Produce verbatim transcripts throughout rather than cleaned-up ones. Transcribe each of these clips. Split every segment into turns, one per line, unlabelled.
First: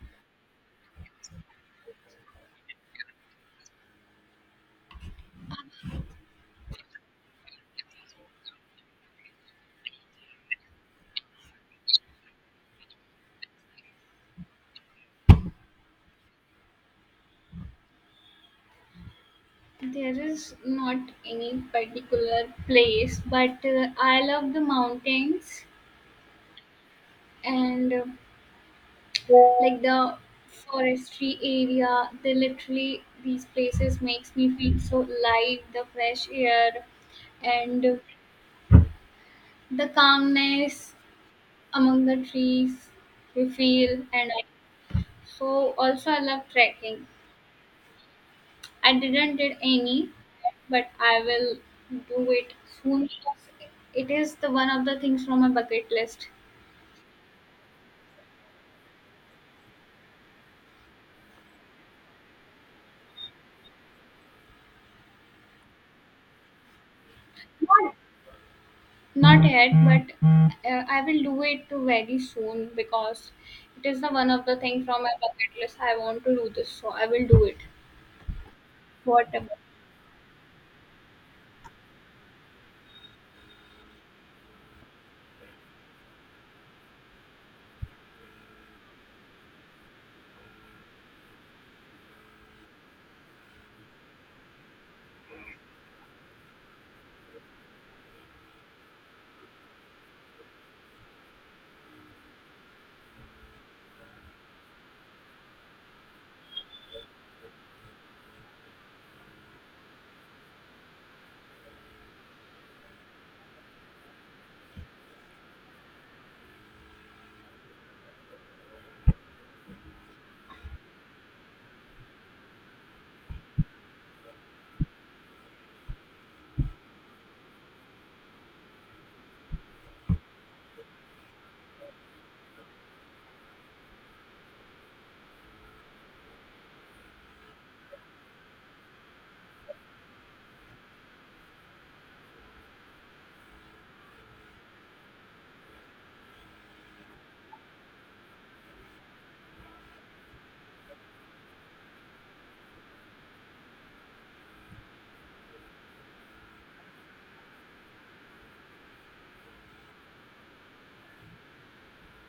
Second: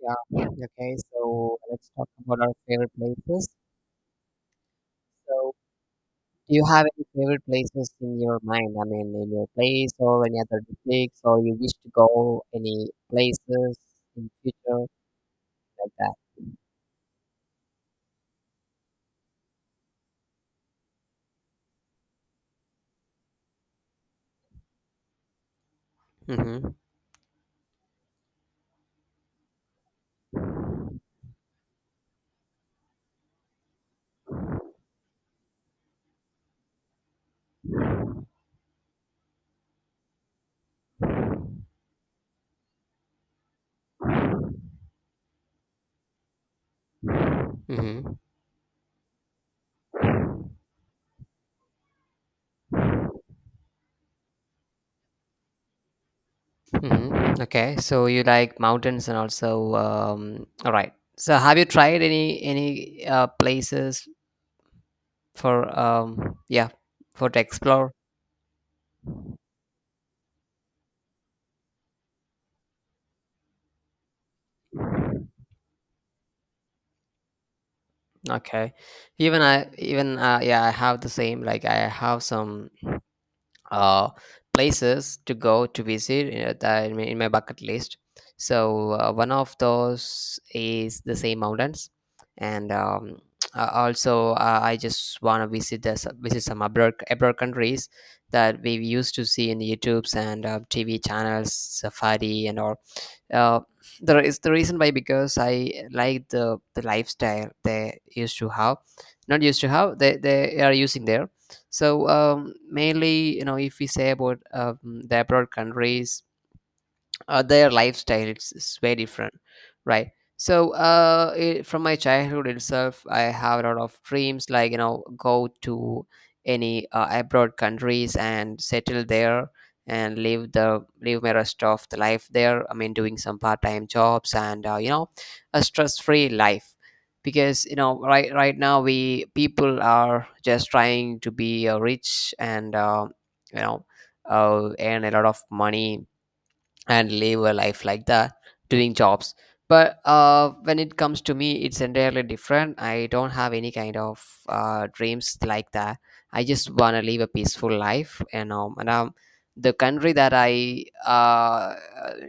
Yeah. Okay. So let's talk about our favorite places. So, do you have any favorite places in your mind? I mean, in your place or any other districts, or you wish to go any places in future like that?
There is not any particular place, but uh, I love the mountains
Mm-hmm.
and uh, like the forestry area. They literally These places makes me feel so alive. The fresh air and uh, the calmness among the trees we feel, and I, so also I love trekking.
Mm-hmm.
I didn't did any, but I will do it soon because it is the one of the things from my bucket list.
Mm-hmm. Okay, so you like mountains and also um, all right. So have you tried any any uh, places for um yeah for to explore?
Not not yet, but uh, I will do it very soon because it is the one of the thing from my bucket list. I want to do this, so I will do it.
Okay, even
Whatever.
I even uh, yeah I have the same, like I have some. Uh, places to go to visit, uh, that in my in my bucket list. So, uh, one of those is the same mountains, and um, uh, also, uh, I just want to visit the, s- visit some abroad abroad countries that we used to see in the YouTubes and uh, T V channels, Safari and all, uh, the is the reason why, because I like the the lifestyle they used to have, not used to have, they they are using there. So um, mainly, you know, if we say about um, the abroad countries, uh, their lifestyle, it's, it's very different, right? So uh it, from my childhood itself, I have a lot of dreams, like, you know, go to any uh, abroad countries and settle there and live the live my rest of the life there. I mean doing some part-time jobs and, uh, you know, a stress-free life, because, you know, right right now we people are just trying to be uh, rich and, uh, you know uh, earn a lot of money and live a life like that, doing jobs. But uh, when it comes to me, it's entirely different. I don't have any kind of uh, dreams like that. I just want to live a peaceful life, you know. And um, the country that I, uh,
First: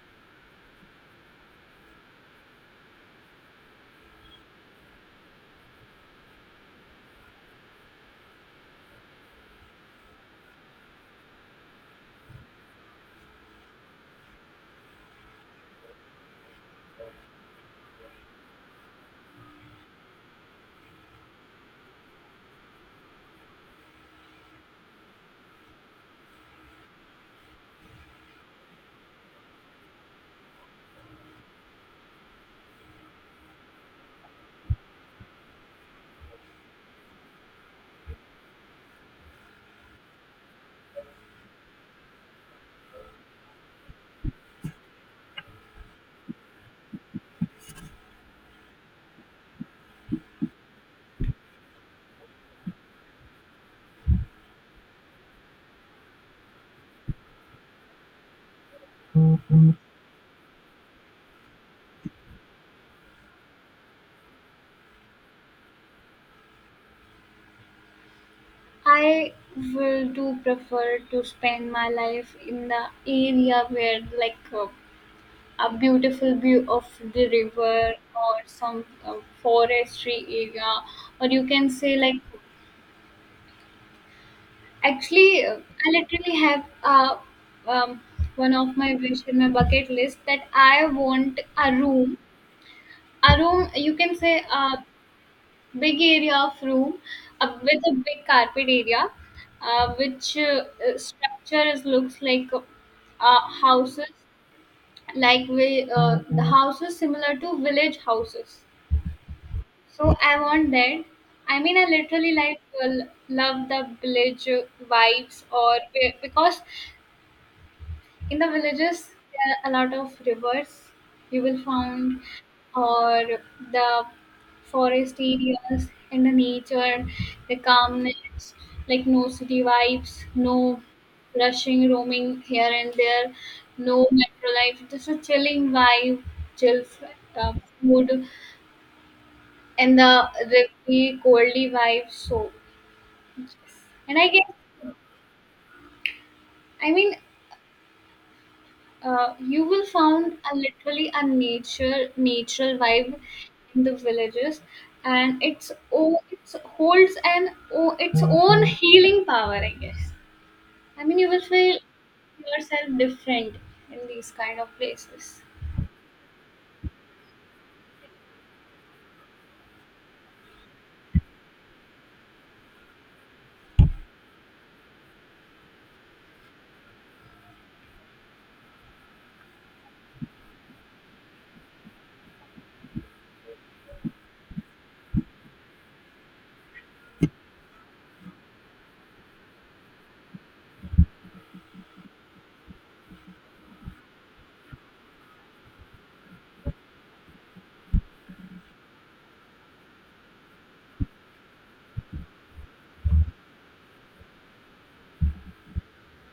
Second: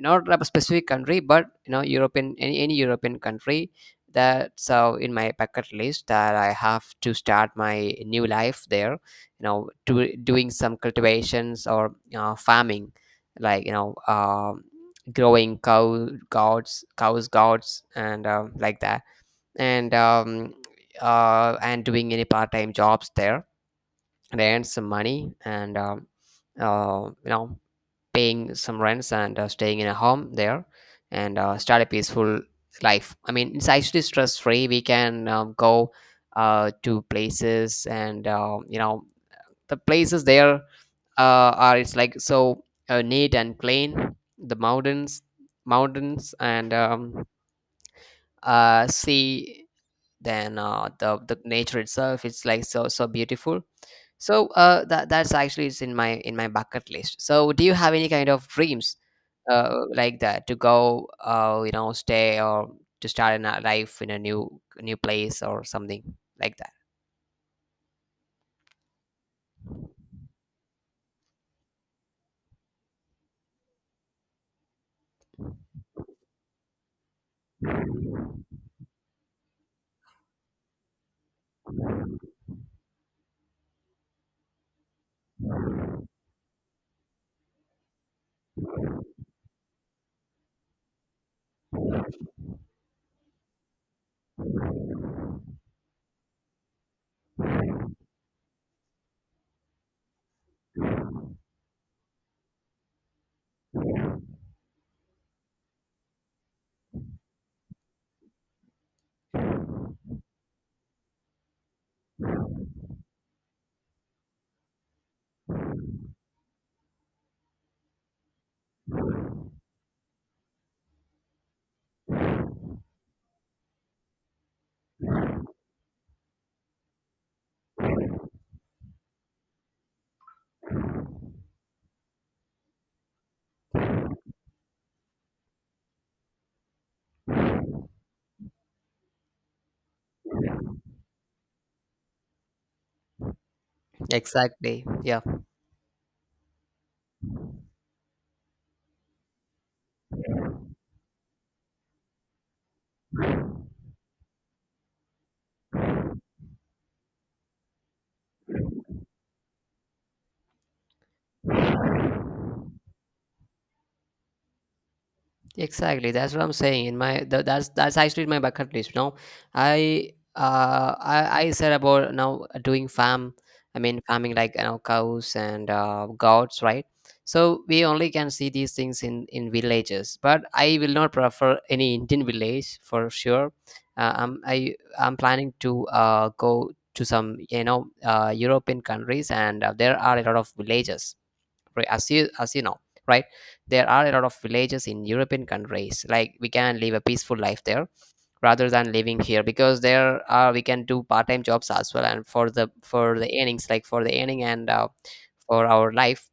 not a specific country, but, you know, European, any, any European country, that's uh, in my bucket list, that I have to start my new life there, you know, to, doing some cultivations or, uh, farming, like, you know, um growing cow gods cows, gods, and um like that, and um uh and doing any part-time jobs there, and earn some money and, um uh, you know, paying some rents and, uh, staying in a home there, and, uh, start a peaceful life. I mean, it's actually stress free. We can, uh, go, uh, to places, and, uh, you know, the places there, uh, are, it's like so, uh, neat and clean. The mountains, mountains and um, uh, sea, then uh, the the nature itself, it's like so so beautiful. So uh, that that's actually is in my in my bucket list. So do you have any kind of dreams, uh, like that, to go, uh, you know, stay or to start a life in a new new place or something like that?
I will do prefer to spend my life in the area where like uh, a beautiful view of the river or some uh, forestry area, or you can say like actually uh, I literally have uh, um, one of my wish in my bucket list, that I want a room a room you can say a big area of room, uh, with a big carpet area, uh, which uh, uh, structure is looks like uh, uh, houses, like we uh, the houses similar to village houses. So I want that. I mean, I literally like l- love the village vibes, or be- because in the villages there are a lot of rivers you will find, or the forest areas and the nature, the calmness, like no city vibes, no rushing, roaming here and there, no metro life, just a chilling vibe, chill uh, mood, and the really coldly vibe. So yes. And I guess,
Exactly. Yeah.
I mean, uh, you will found a literally a nature natural vibe in the villages, and it's oh it holds an oh its own healing power, I guess. I mean, you will feel yourself different in these kind of places.
Exactly. That's what I'm saying. In my th- that's that's actually my bucket list. Now, I uh I, I said about now doing farm. I mean farming, like, you know, cows and, uh, goats, right? So we only can see these things in in villages. But I will not prefer any Indian village for sure. Uh, I'm I I'm planning to, uh go to some, you know, uh European countries, and uh, there are a lot of villages, right? As you as you know, right? There are a lot of villages in European countries, like we can live a peaceful life there rather than living here, because there are we can do part-time jobs as well. And for the for the earnings, like for the earning and, uh, for our life,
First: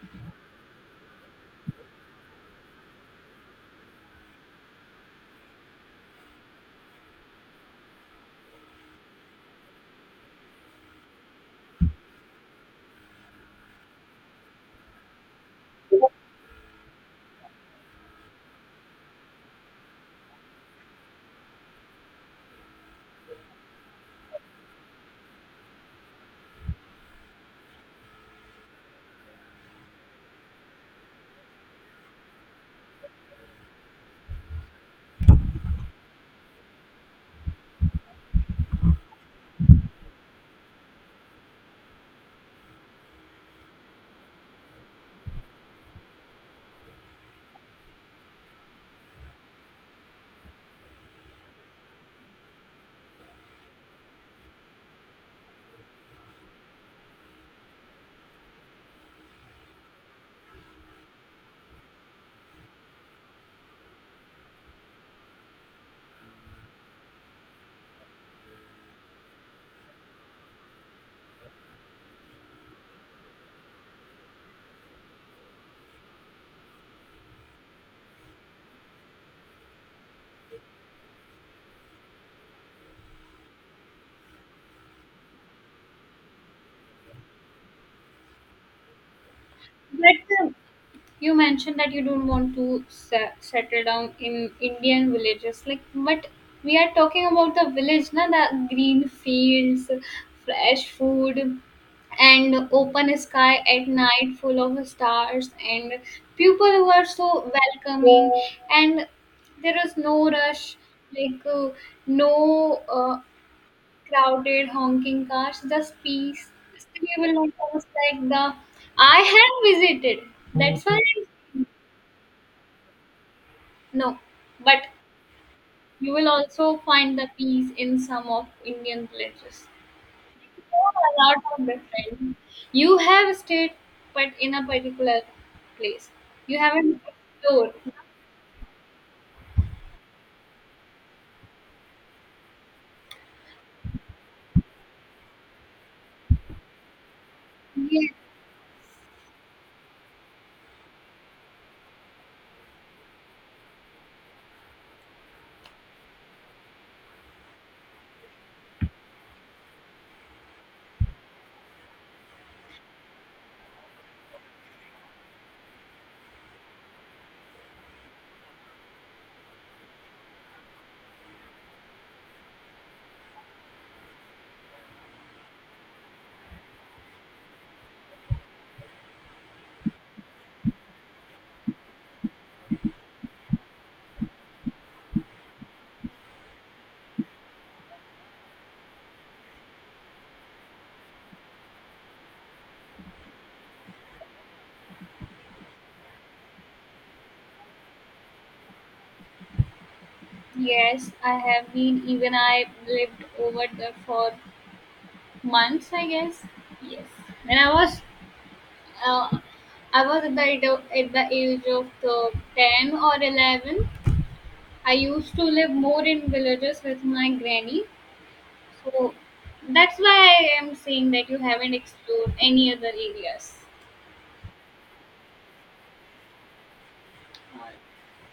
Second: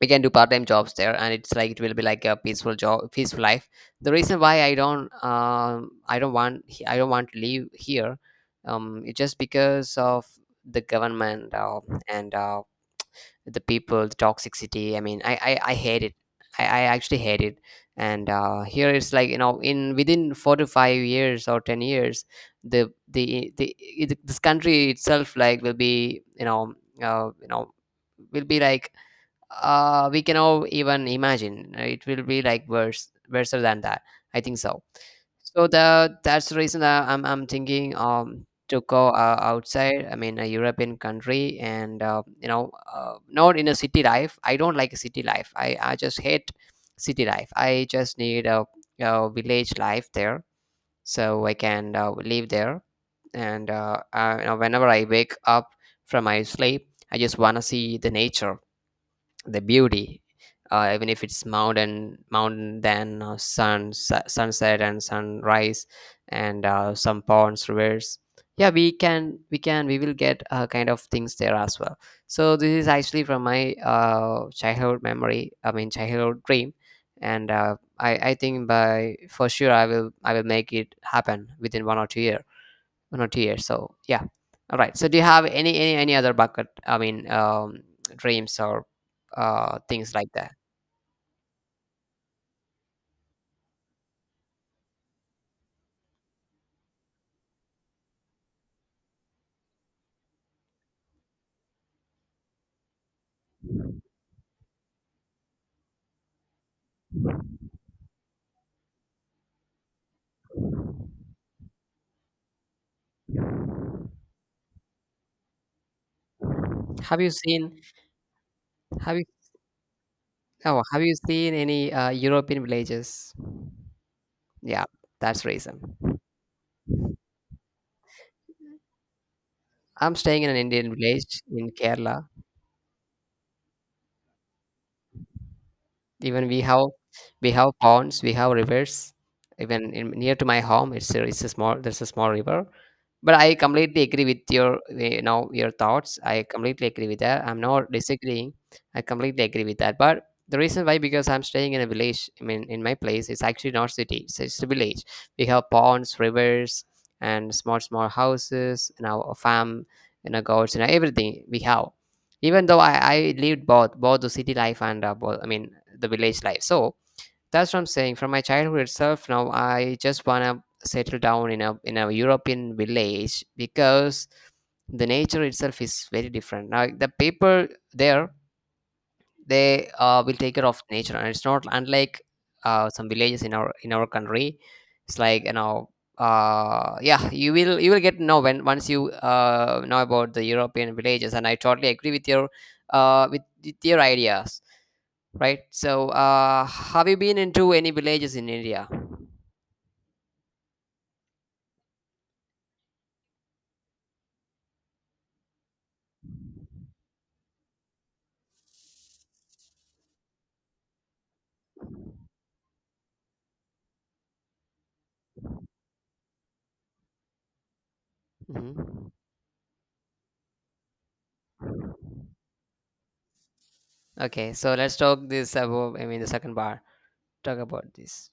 we can do part-time jobs there, and it's like it will be like a peaceful job, peaceful life. The reason why I don't um I don't want I don't want to live here, um, it's just because of the government, uh, and uh, the people, the toxicity. I mean, i i, I hate it. I, I actually hate it. And, uh, here it's like, you know, in within four to five years or ten years, the the, the it- this country itself like will be, you know, uh, you know will be like, uh we cannot even imagine. Uh, it will be like worse worse than that, I think so. So the that's the reason that i'm, I'm thinking, um to go, uh, outside, I mean a European country, and, uh, you know uh, not in a city life. I don't like city life. I I just hate city life. I just need a, a village life there, so I can, uh, live there, and, uh, uh, you know, whenever I wake up from my sleep, I just want to see the nature, the beauty, uh, even if it's mountain mountain, then uh, sun, su- sunset and sunrise, and, uh, some ponds, rivers. Yeah, we can we can we will get, uh, kind of things there as well. So this is actually from my, uh, childhood memory. I mean childhood dream. And, uh, I, I think by for sure I will i will make it happen within one or two year, not two years. So yeah, all right, so do you have any any, any other bucket, I mean, um dreams or, uh things like
But uh,
that?
You mentioned that you don't want to se- settle down in Indian villages, like, but we are talking about the village, na, the green fields, fresh food, and open sky at night full of stars, and people who are so welcoming, and there is no rush, like uh, no uh, crowded honking cars, just peace. Still you
Have you
will not
seen,
notice like the—
have
I
you,
have visited,
oh,
that's why
have you
I'm—
seen any, uh, European villages?
No, but
Yeah, that's reason.
you will also find the peas in some of Indian villages.
I'm staying in an Indian
A lot
village
of
in Kerala.
different. You have stayed, but in a particular place.
Even
You
we have
haven't
We have
explored.
ponds, we have rivers, even in, near to my home. It's a, it's a small, there's a small river. But I completely agree with your, you know, your thoughts. I completely agree with that. I'm not
Yes,
disagreeing. I completely agree with that, but the reason why, because I'm staying in a village. I mean, in my place it's actually not city, so it's a village. We have ponds, rivers, and small small houses, you know, a farm, you know, goats, you know, everything we have. Even though I, I lived both both the city life and, uh, both, I mean the village life. So that's what I'm saying. From my childhood itself, now I just wanna settle down in a in a European village, because the nature itself is very different. Now the people there, they, uh, will take care of nature, and it's not unlike, uh, some villages in our in our country. It's like, you know, uh yeah, you will you will get to know when once you, uh know about the European villages. And I totally agree with your, uh with, with your ideas, right? So, uh have you been into any villages in India?
yes, I have been. Even I lived over there for months, I guess. Yes, when I was, uh, I was at the age of, at the age of the ten or eleven. I used to live more in villages with my granny.
Hmm.
So that's why I am saying that you haven't explored any other areas.
Okay, so let's talk this about, I mean, the second bar, talk about this.